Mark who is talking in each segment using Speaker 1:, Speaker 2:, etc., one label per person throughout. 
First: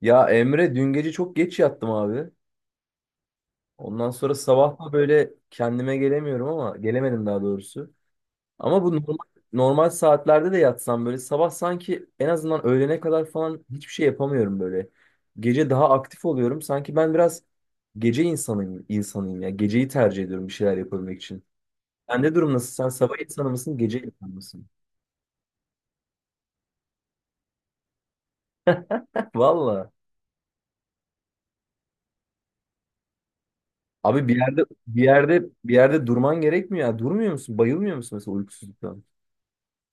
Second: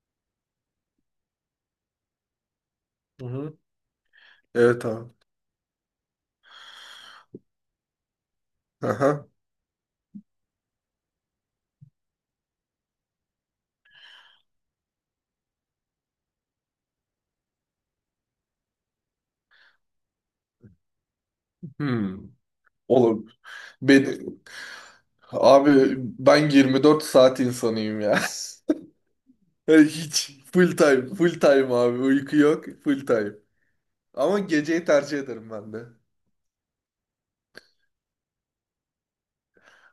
Speaker 1: Ya Emre dün gece çok geç yattım abi.
Speaker 2: Hı hı.
Speaker 1: Ondan sonra sabah
Speaker 2: Evet
Speaker 1: da
Speaker 2: abi.
Speaker 1: böyle kendime gelemiyorum ama gelemedim daha doğrusu. Ama bu normal,
Speaker 2: Aha.
Speaker 1: normal saatlerde de yatsam böyle sabah sanki en azından öğlene kadar falan hiçbir şey yapamıyorum böyle. Gece daha aktif oluyorum. Sanki ben biraz gece insanıyım, insanıyım ya. Geceyi tercih ediyorum bir şeyler yapabilmek için.
Speaker 2: Hmm.
Speaker 1: Sende durum nasıl? Sen sabah
Speaker 2: Oğlum
Speaker 1: insanı mısın, gece
Speaker 2: beni
Speaker 1: insanı mısın?
Speaker 2: Abi ben 24 saat insanıyım ya.
Speaker 1: Valla.
Speaker 2: Hiç full time, full time abi. Uyku yok, full time.
Speaker 1: Abi bir
Speaker 2: Ama
Speaker 1: yerde
Speaker 2: geceyi
Speaker 1: bir
Speaker 2: tercih
Speaker 1: yerde
Speaker 2: ederim ben
Speaker 1: bir
Speaker 2: de.
Speaker 1: yerde durman gerekmiyor ya. Durmuyor musun? Bayılmıyor musun mesela uykusuzluktan?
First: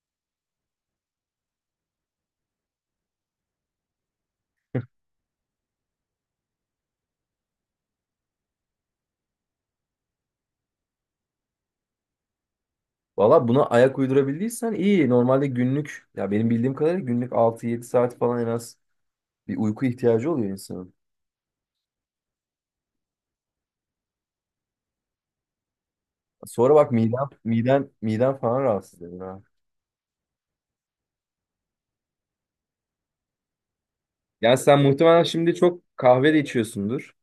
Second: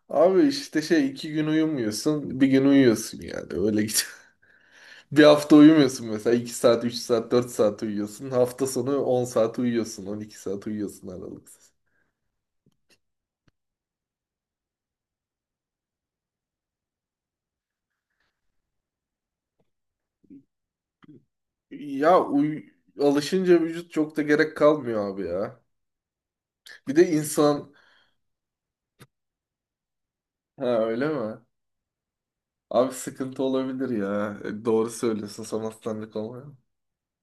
Speaker 2: Abi işte şey 2 gün uyumuyorsun, bir gün uyuyorsun yani. Öyle git. Bir hafta uyumuyorsun mesela 2 saat, 3 saat, 4 saat uyuyorsun. Hafta sonu 10 saat uyuyorsun, 12 saat uyuyorsun aralıksız.
Speaker 1: Valla buna ayak uydurabildiysen iyi. Normalde günlük ya benim bildiğim kadarıyla günlük altı yedi saat falan en az bir uyku ihtiyacı oluyor insanın.
Speaker 2: Ya alışınca vücut çok da gerek kalmıyor abi ya.
Speaker 1: Sonra bak
Speaker 2: Bir de
Speaker 1: miden
Speaker 2: insan...
Speaker 1: miden miden falan rahatsız ediyor ha.
Speaker 2: Ha, öyle mi? Abi sıkıntı olabilir ya.
Speaker 1: Yani
Speaker 2: E,
Speaker 1: sen
Speaker 2: doğru
Speaker 1: muhtemelen
Speaker 2: söylüyorsun,
Speaker 1: şimdi çok
Speaker 2: sanatsanlık
Speaker 1: kahve de
Speaker 2: olmuyor.
Speaker 1: içiyorsundur.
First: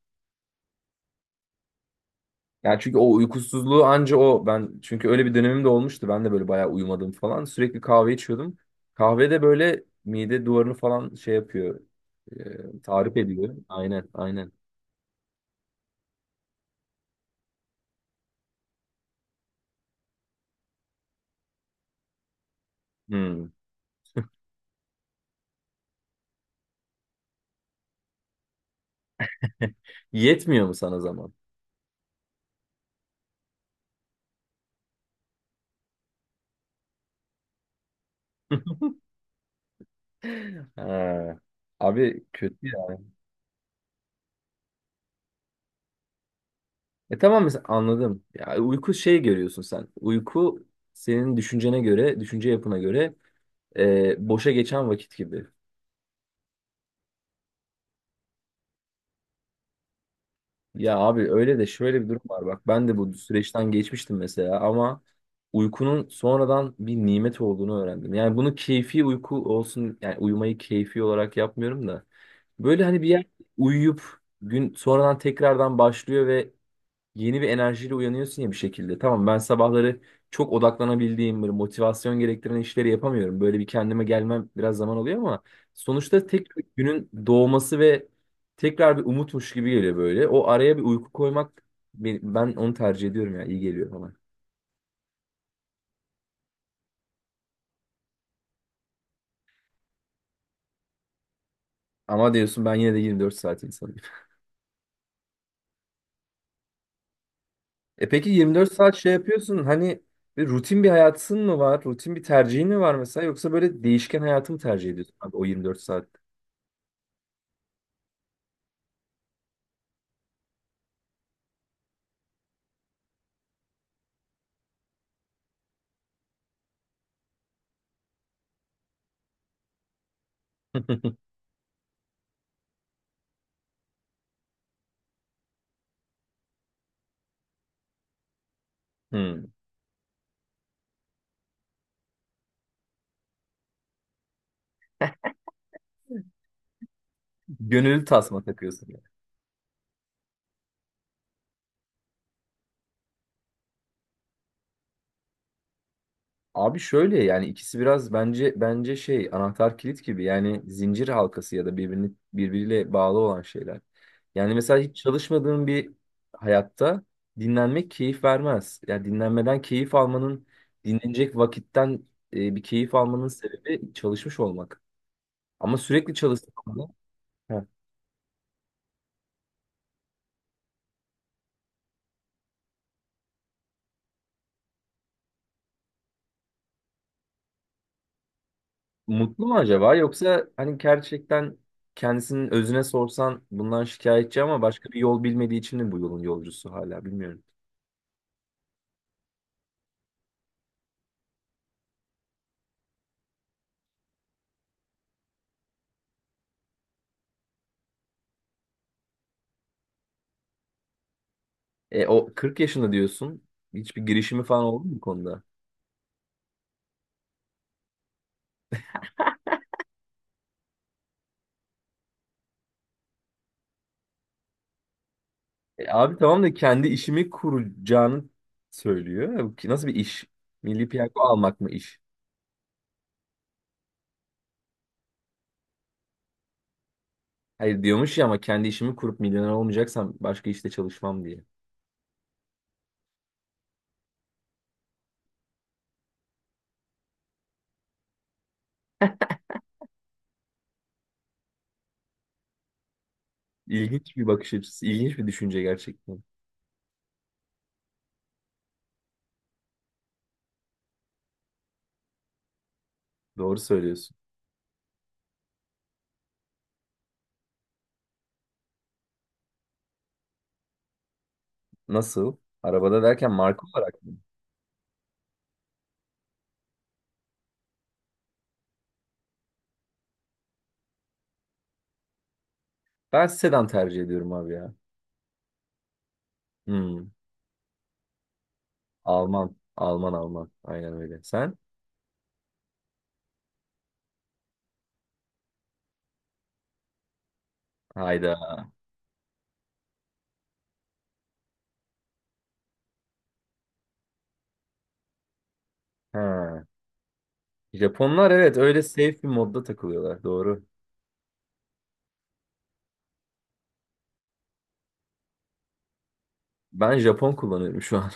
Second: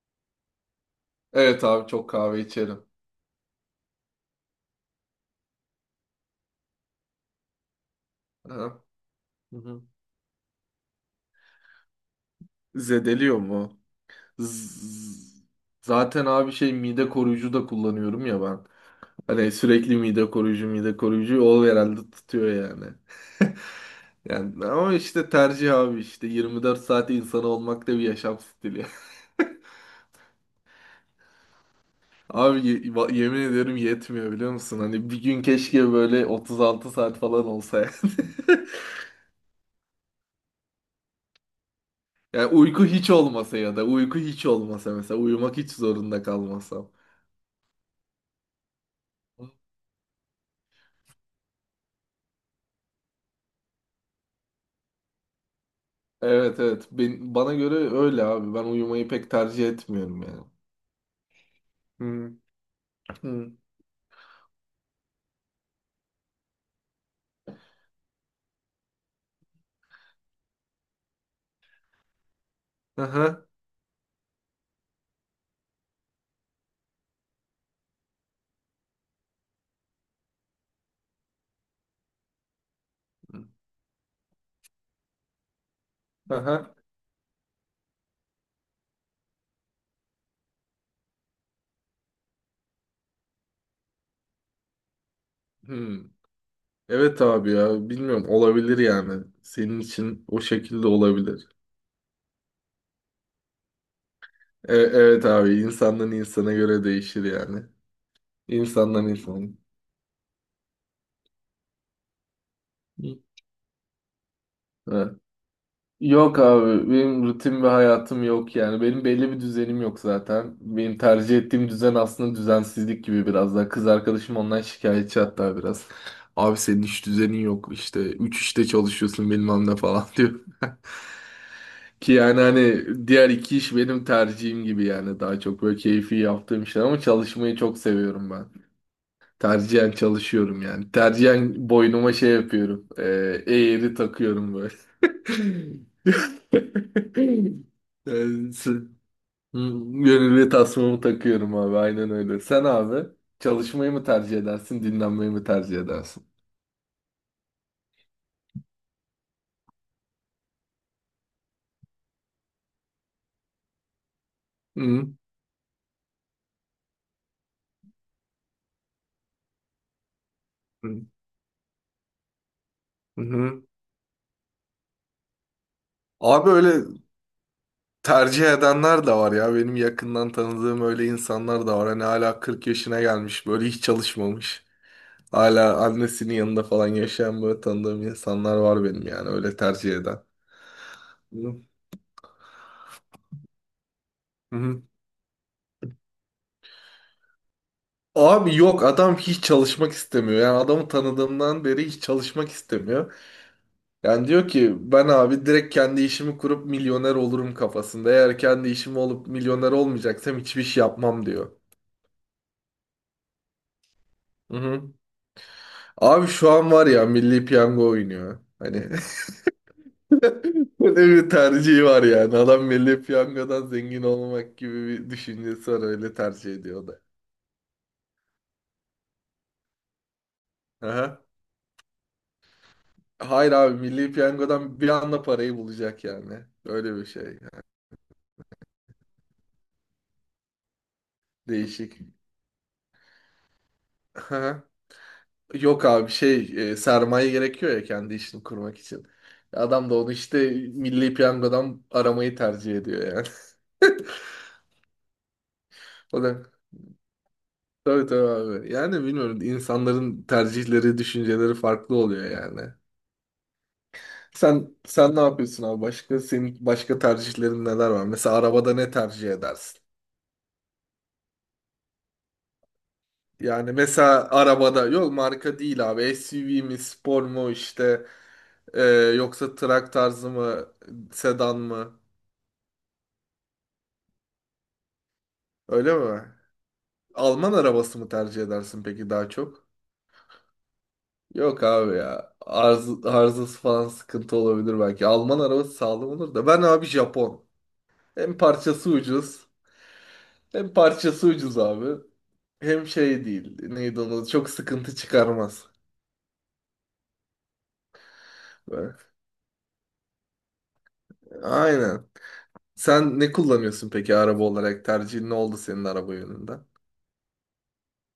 Speaker 2: Evet abi, çok kahve
Speaker 1: Yani
Speaker 2: içerim.
Speaker 1: çünkü o uykusuzluğu anca o ben çünkü öyle bir dönemim de olmuştu. Ben de böyle bayağı uyumadım falan. Sürekli kahve içiyordum.
Speaker 2: Aha.
Speaker 1: Kahve de
Speaker 2: Hı hı.
Speaker 1: böyle mide duvarını falan şey yapıyor. Tarif
Speaker 2: Zedeliyor
Speaker 1: ediyor.
Speaker 2: mu?
Speaker 1: Aynen, aynen.
Speaker 2: Z- Zaten abi şey mide koruyucu da kullanıyorum ya ben. Hani sürekli mide koruyucu mide koruyucu, o herhalde tutuyor yani.
Speaker 1: Hmm.
Speaker 2: Yani ama işte tercih abi, işte 24 saat insan olmak da bir yaşam stili.
Speaker 1: Yetmiyor mu sana zaman?
Speaker 2: Abi yemin ederim yetmiyor, biliyor musun? Hani bir gün keşke böyle 36 saat falan olsa yani.
Speaker 1: Ha. Abi
Speaker 2: Yani
Speaker 1: kötü
Speaker 2: uyku
Speaker 1: ya.
Speaker 2: hiç olmasa, ya da uyku hiç olmasa mesela, uyumak hiç zorunda kalmasam.
Speaker 1: E tamam mesela anladım. Ya uyku şey görüyorsun sen. Uyku senin düşüncene göre, düşünce yapına göre, boşa geçen vakit gibi.
Speaker 2: Evet, evet, bana göre öyle abi. Ben uyumayı pek tercih etmiyorum yani.
Speaker 1: Ya abi öyle de şöyle bir durum
Speaker 2: Hı
Speaker 1: var bak. Ben de bu
Speaker 2: hı.
Speaker 1: süreçten geçmiştim mesela ama uykunun sonradan bir nimet olduğunu öğrendim. Yani bunu keyfi uyku olsun yani uyumayı keyfi olarak yapmıyorum da. Böyle hani bir yer
Speaker 2: Aha.
Speaker 1: uyuyup gün sonradan tekrardan başlıyor ve yeni bir enerjiyle uyanıyorsun ya bir şekilde. Tamam ben sabahları çok odaklanabildiğim böyle motivasyon gerektiren işleri yapamıyorum. Böyle bir kendime gelmem biraz zaman oluyor ama sonuçta tek bir
Speaker 2: Aha.
Speaker 1: günün doğması ve tekrar bir umutmuş gibi geliyor böyle. O araya bir uyku koymak ben onu tercih ediyorum ya iyi geliyor bana.
Speaker 2: Hı. Evet abi, ya bilmiyorum, olabilir yani. Senin için o şekilde olabilir.
Speaker 1: Ama diyorsun ben yine de 24 saat insanıyım.
Speaker 2: Evet abi, insandan insana göre değişir yani.
Speaker 1: E peki 24 saat
Speaker 2: İnsandan
Speaker 1: şey
Speaker 2: insana.
Speaker 1: yapıyorsun hani bir rutin bir hayatın mı var? Rutin bir tercihin mi var mesela yoksa böyle değişken hayatı mı tercih ediyorsun
Speaker 2: Hı.
Speaker 1: abi o 24 saat?
Speaker 2: Yok abi, benim rutin ve hayatım yok yani, benim belli bir düzenim yok. Zaten benim tercih ettiğim düzen aslında düzensizlik gibi. Biraz daha kız arkadaşım ondan şikayetçi hatta, biraz abi senin hiç düzenin yok işte, üç işte çalışıyorsun bilmem ne falan diyor ki, yani hani diğer iki iş benim tercihim gibi yani, daha çok böyle keyfi yaptığım işler, ama çalışmayı çok seviyorum ben.
Speaker 1: Hmm.
Speaker 2: Tercihen çalışıyorum yani. Tercihen boynuma şey yapıyorum. Eğri takıyorum böyle.
Speaker 1: Gönüllü tasma
Speaker 2: Yani
Speaker 1: takıyorsun
Speaker 2: sı-
Speaker 1: yani.
Speaker 2: Hmm. Gönüllü tasmamı takıyorum abi. Aynen öyle. Sen abi çalışmayı mı tercih edersin, dinlenmeyi mi tercih edersin?
Speaker 1: Abi şöyle yani ikisi biraz bence şey anahtar kilit gibi yani zincir halkası ya da birbirini birbiriyle bağlı olan şeyler. Yani mesela hiç
Speaker 2: Hı
Speaker 1: çalışmadığın bir hayatta dinlenmek keyif vermez. Yani dinlenmeden keyif almanın
Speaker 2: hı.
Speaker 1: dinlenecek vakitten, bir keyif almanın
Speaker 2: Hı.
Speaker 1: sebebi çalışmış olmak. Ama sürekli
Speaker 2: Abi öyle
Speaker 1: çalıştığında he.
Speaker 2: tercih edenler de var ya. Benim yakından tanıdığım öyle insanlar da var. Hani hala 40 yaşına gelmiş böyle, hiç çalışmamış. Hala annesinin yanında falan yaşayan böyle tanıdığım insanlar var benim, yani
Speaker 1: Mutlu mu
Speaker 2: öyle tercih
Speaker 1: acaba
Speaker 2: eden.
Speaker 1: yoksa hani gerçekten
Speaker 2: Hı
Speaker 1: kendisinin özüne sorsan bundan şikayetçi ama
Speaker 2: hı.
Speaker 1: başka bir yol bilmediği için mi bu yolun yolcusu hala bilmiyorum.
Speaker 2: Abi yok, adam hiç çalışmak istemiyor. Yani adamı tanıdığımdan beri hiç çalışmak istemiyor. Yani diyor ki, ben abi direkt kendi işimi kurup milyoner olurum kafasında. Eğer kendi işim olup milyoner olmayacaksam hiçbir şey yapmam diyor.
Speaker 1: E, o 40 yaşında diyorsun. Hiçbir girişimi
Speaker 2: Hı
Speaker 1: falan oldu
Speaker 2: hı.
Speaker 1: mu bu konuda?
Speaker 2: Abi şu an var ya, Milli Piyango oynuyor. Hani böyle bir tercihi var yani. Adam Milli Piyango'dan zengin olmak gibi bir düşüncesi var,
Speaker 1: E,
Speaker 2: öyle
Speaker 1: abi tamam da
Speaker 2: tercih ediyor
Speaker 1: kendi
Speaker 2: da.
Speaker 1: işimi kuracağını söylüyor. Nasıl bir iş? Milli piyango
Speaker 2: Aha.
Speaker 1: almak mı iş?
Speaker 2: Hayır abi, Milli Piyango'dan bir anda parayı bulacak yani. Öyle bir şey yani.
Speaker 1: Hayır diyormuş ya ama kendi işimi kurup milyoner olmayacaksam başka işte çalışmam diye.
Speaker 2: Değişik. Aha. Yok abi şey, sermaye gerekiyor ya kendi işini kurmak için. Adam da onu işte Milli Piyango'dan aramayı tercih ediyor yani.
Speaker 1: İlginç bir bakış açısı, ilginç bir düşünce
Speaker 2: O
Speaker 1: gerçekten.
Speaker 2: da tabii tabii abi. Yani bilmiyorum, insanların tercihleri, düşünceleri farklı oluyor yani.
Speaker 1: Doğru söylüyorsun.
Speaker 2: Sen ne yapıyorsun abi? Başka, senin başka tercihlerin neler var? Mesela arabada ne tercih edersin?
Speaker 1: Nasıl? Arabada derken marka
Speaker 2: Yani
Speaker 1: olarak.
Speaker 2: mesela arabada, yok marka değil abi, SUV mi, spor mu işte, e, yoksa trak tarzı mı, sedan mı?
Speaker 1: Ben sedan tercih ediyorum abi ya.
Speaker 2: Öyle mi?
Speaker 1: Hmm.
Speaker 2: Alman arabası mı tercih edersin peki daha
Speaker 1: Alman.
Speaker 2: çok?
Speaker 1: Alman. Aynen öyle. Sen?
Speaker 2: Yok abi ya, arzası falan sıkıntı olabilir belki. Alman arabası sağlam olur da, ben abi Japon.
Speaker 1: Hayda.
Speaker 2: Hem parçası ucuz, hem parçası ucuz abi, hem şey değil neydi, onu çok sıkıntı çıkarmaz.
Speaker 1: Ha. Japonlar evet öyle
Speaker 2: Böyle.
Speaker 1: safe bir modda takılıyorlar. Doğru.
Speaker 2: Aynen. Sen ne kullanıyorsun peki araba olarak? Tercihin ne oldu senin araba yönünde?
Speaker 1: Ben Japon kullanıyorum şu an.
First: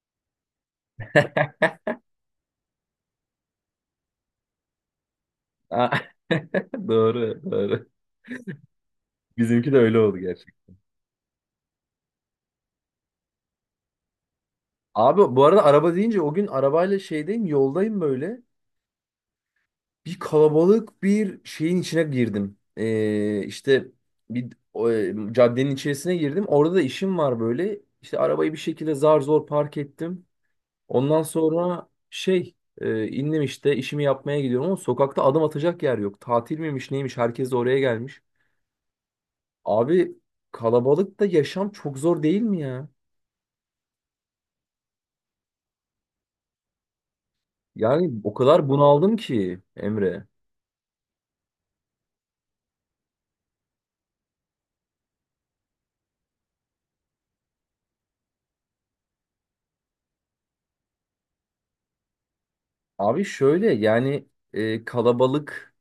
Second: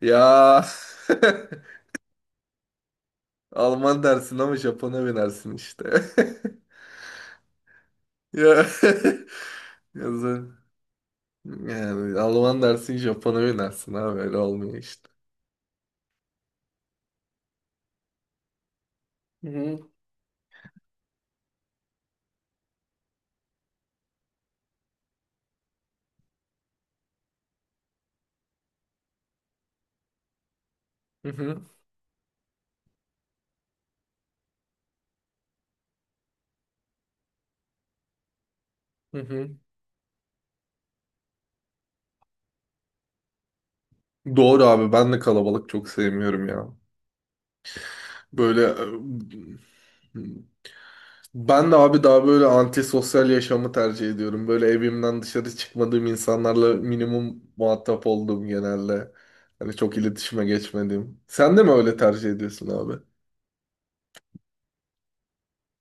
Speaker 2: Ya, Alman dersin ama Japon'a binersin
Speaker 1: Aa,
Speaker 2: işte.
Speaker 1: Doğru.
Speaker 2: Ya,
Speaker 1: Bizimki de öyle oldu
Speaker 2: yazı-
Speaker 1: gerçekten.
Speaker 2: yani Alman dersin, Japon'a binersin abi, öyle olmuyor işte.
Speaker 1: Abi bu arada araba deyince o gün arabayla şeydeyim yoldayım böyle.
Speaker 2: Hı hı,
Speaker 1: Bir kalabalık bir şeyin içine girdim. İşte caddenin içerisine girdim. Orada da işim var böyle. İşte arabayı bir şekilde zar zor park ettim. Ondan
Speaker 2: hı hı,
Speaker 1: sonra indim işte işimi yapmaya gidiyorum ama sokakta adım atacak yer yok. Tatil miymiş neymiş herkes de oraya gelmiş.
Speaker 2: hı hı.
Speaker 1: Abi kalabalıkta yaşam çok zor değil mi ya?
Speaker 2: Doğru abi, ben de kalabalık çok sevmiyorum ya.
Speaker 1: Yani o kadar
Speaker 2: Böyle.
Speaker 1: bunaldım ki Emre.
Speaker 2: e, Ben de abi daha böyle antisosyal yaşamı tercih ediyorum. Böyle evimden dışarı çıkmadığım, insanlarla minimum muhatap olduğum genelde. Hani çok iletişime geçmediğim. Sen de mi öyle tercih ediyorsun abi?
Speaker 1: Abi şöyle yani kalabalık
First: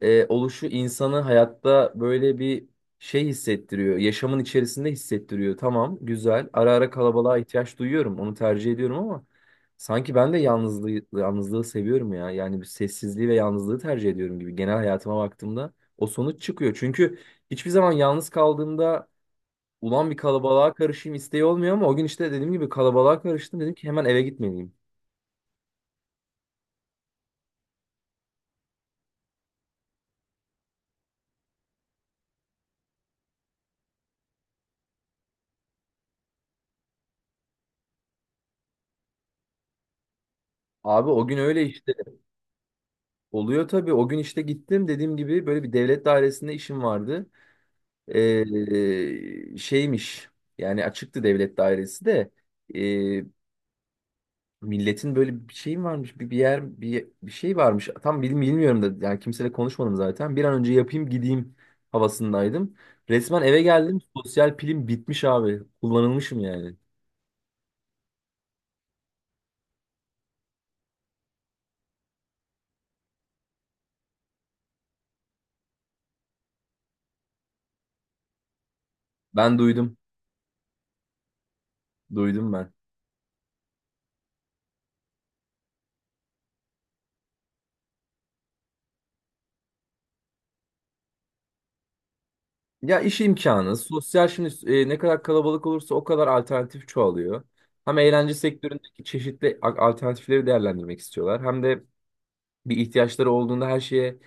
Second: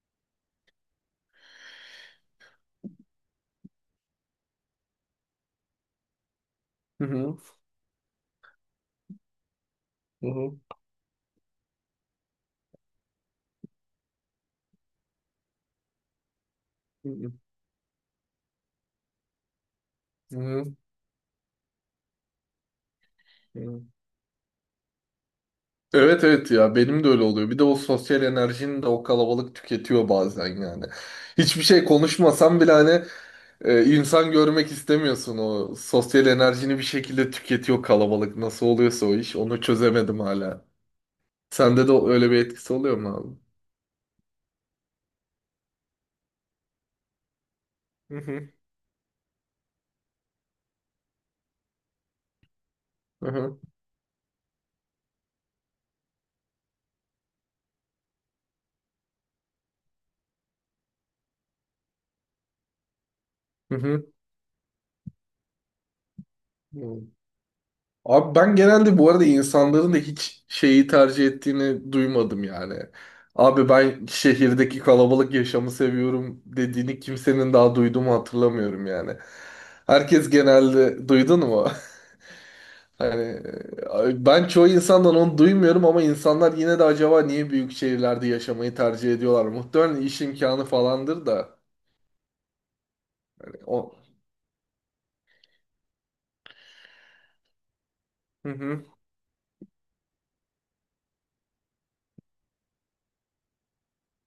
Speaker 1: oluşu insanı hayatta böyle bir şey hissettiriyor. Yaşamın içerisinde hissettiriyor. Tamam, güzel. Ara ara
Speaker 2: Hı
Speaker 1: kalabalığa
Speaker 2: hı.
Speaker 1: ihtiyaç duyuyorum. Onu tercih ediyorum ama sanki
Speaker 2: Hı
Speaker 1: ben de
Speaker 2: hı.
Speaker 1: yalnızlığı seviyorum ya. Yani bir sessizliği ve yalnızlığı tercih ediyorum gibi. Genel hayatıma baktığımda o sonuç çıkıyor.
Speaker 2: Hı
Speaker 1: Çünkü
Speaker 2: hı.
Speaker 1: hiçbir zaman yalnız kaldığımda ulan bir kalabalığa karışayım isteği olmuyor ama o gün işte dediğim gibi kalabalığa karıştım.
Speaker 2: Hı
Speaker 1: Dedim
Speaker 2: hı.
Speaker 1: ki hemen eve gitmeliyim.
Speaker 2: Evet, evet, ya benim de öyle oluyor. Bir de o sosyal enerjini de o kalabalık tüketiyor bazen yani. Hiçbir şey konuşmasam bile hani, insan görmek istemiyorsun, o sosyal enerjini bir şekilde tüketiyor kalabalık. Nasıl oluyorsa o iş, onu çözemedim hala.
Speaker 1: Abi o gün öyle
Speaker 2: Sende de
Speaker 1: işte
Speaker 2: öyle bir etkisi oluyor mu abi?
Speaker 1: oluyor tabii. O gün işte gittim dediğim gibi böyle bir devlet dairesinde işim vardı.
Speaker 2: Hı hı.
Speaker 1: Şeymiş yani açıktı devlet dairesi de ee,
Speaker 2: Hı hı.
Speaker 1: milletin böyle bir şey mi varmış bir yer bir şey varmış tam bilmiyorum da yani kimseyle konuşmadım zaten bir an önce yapayım gideyim havasındaydım. Resmen eve
Speaker 2: Hı
Speaker 1: geldim
Speaker 2: hı.
Speaker 1: sosyal pilim bitmiş abi kullanılmışım yani
Speaker 2: Hı. Abi ben genelde bu arada insanların da hiç şeyi tercih ettiğini duymadım yani. Abi ben, şehirdeki kalabalık yaşamı seviyorum dediğini kimsenin daha duyduğumu hatırlamıyorum yani.
Speaker 1: ben duydum
Speaker 2: Herkes genelde, duydun mu?
Speaker 1: duydum ben.
Speaker 2: Hani ben çoğu insandan onu duymuyorum, ama insanlar yine de acaba niye büyük şehirlerde yaşamayı tercih ediyorlar? Muhtemelen iş imkanı falandır da.
Speaker 1: Ya iş
Speaker 2: Hani
Speaker 1: imkanı
Speaker 2: o.
Speaker 1: sosyal şimdi ne kadar kalabalık olursa o kadar alternatif çoğalıyor. Hem eğlence
Speaker 2: Hı hı.
Speaker 1: sektöründeki çeşitli alternatifleri değerlendirmek istiyorlar hem de bir ihtiyaçları olduğunda her şeye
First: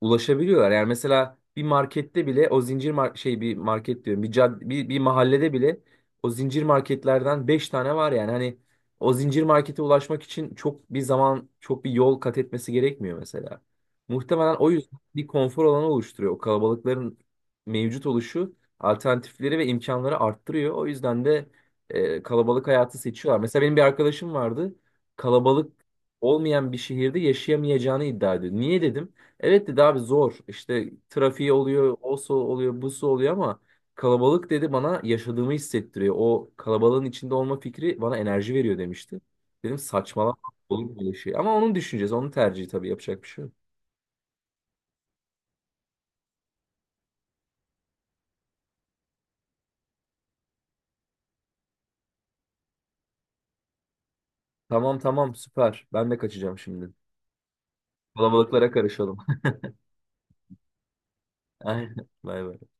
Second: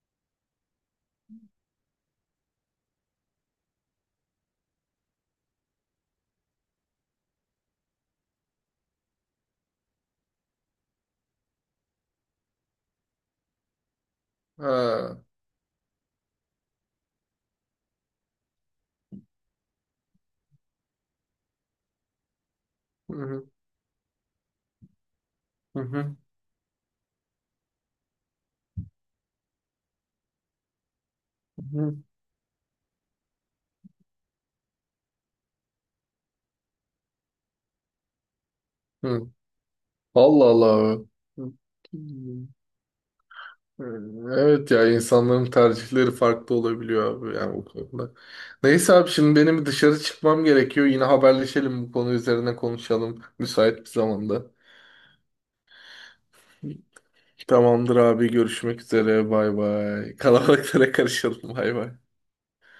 Speaker 1: ulaşabiliyorlar. Yani mesela bir markette bile o zincir mar- şey bir market diyorum bir mahallede bile o zincir marketlerden 5 tane var yani hani o zincir markete ulaşmak için çok bir zaman çok bir yol kat etmesi gerekmiyor mesela. Muhtemelen o yüzden
Speaker 2: Ha.
Speaker 1: bir konfor alanı oluşturuyor. O kalabalıkların mevcut oluşu alternatifleri ve imkanları arttırıyor. O yüzden de kalabalık hayatı
Speaker 2: Hı
Speaker 1: seçiyorlar.
Speaker 2: hı.
Speaker 1: Mesela benim bir arkadaşım vardı. Kalabalık
Speaker 2: Hı hı,
Speaker 1: olmayan bir şehirde yaşayamayacağını iddia ediyor. Niye dedim. Evet dedi abi zor. İşte trafiği oluyor,
Speaker 2: hı
Speaker 1: osu oluyor, busu oluyor ama kalabalık dedi bana yaşadığımı hissettiriyor. O kalabalığın içinde olma fikri bana enerji veriyor demişti.
Speaker 2: hı.
Speaker 1: Dedim saçmalama
Speaker 2: Allah
Speaker 1: olur mu
Speaker 2: Allah.
Speaker 1: böyle şey. Ama onun düşüncesi, onun tercihi tabii yapacak bir şey yok.
Speaker 2: Evet ya, insanların tercihleri farklı olabiliyor abi yani bu konuda. Neyse abi, şimdi benim dışarı çıkmam gerekiyor. Yine haberleşelim, bu konu üzerine konuşalım müsait bir zamanda.
Speaker 1: Tamam süper. Ben de kaçacağım şimdi.
Speaker 2: Tamamdır abi,
Speaker 1: Kalabalıklara
Speaker 2: görüşmek
Speaker 1: karışalım.
Speaker 2: üzere, bay bay. Kalabalıklara karışalım, bay bay.
Speaker 1: Aynen. Bay bay.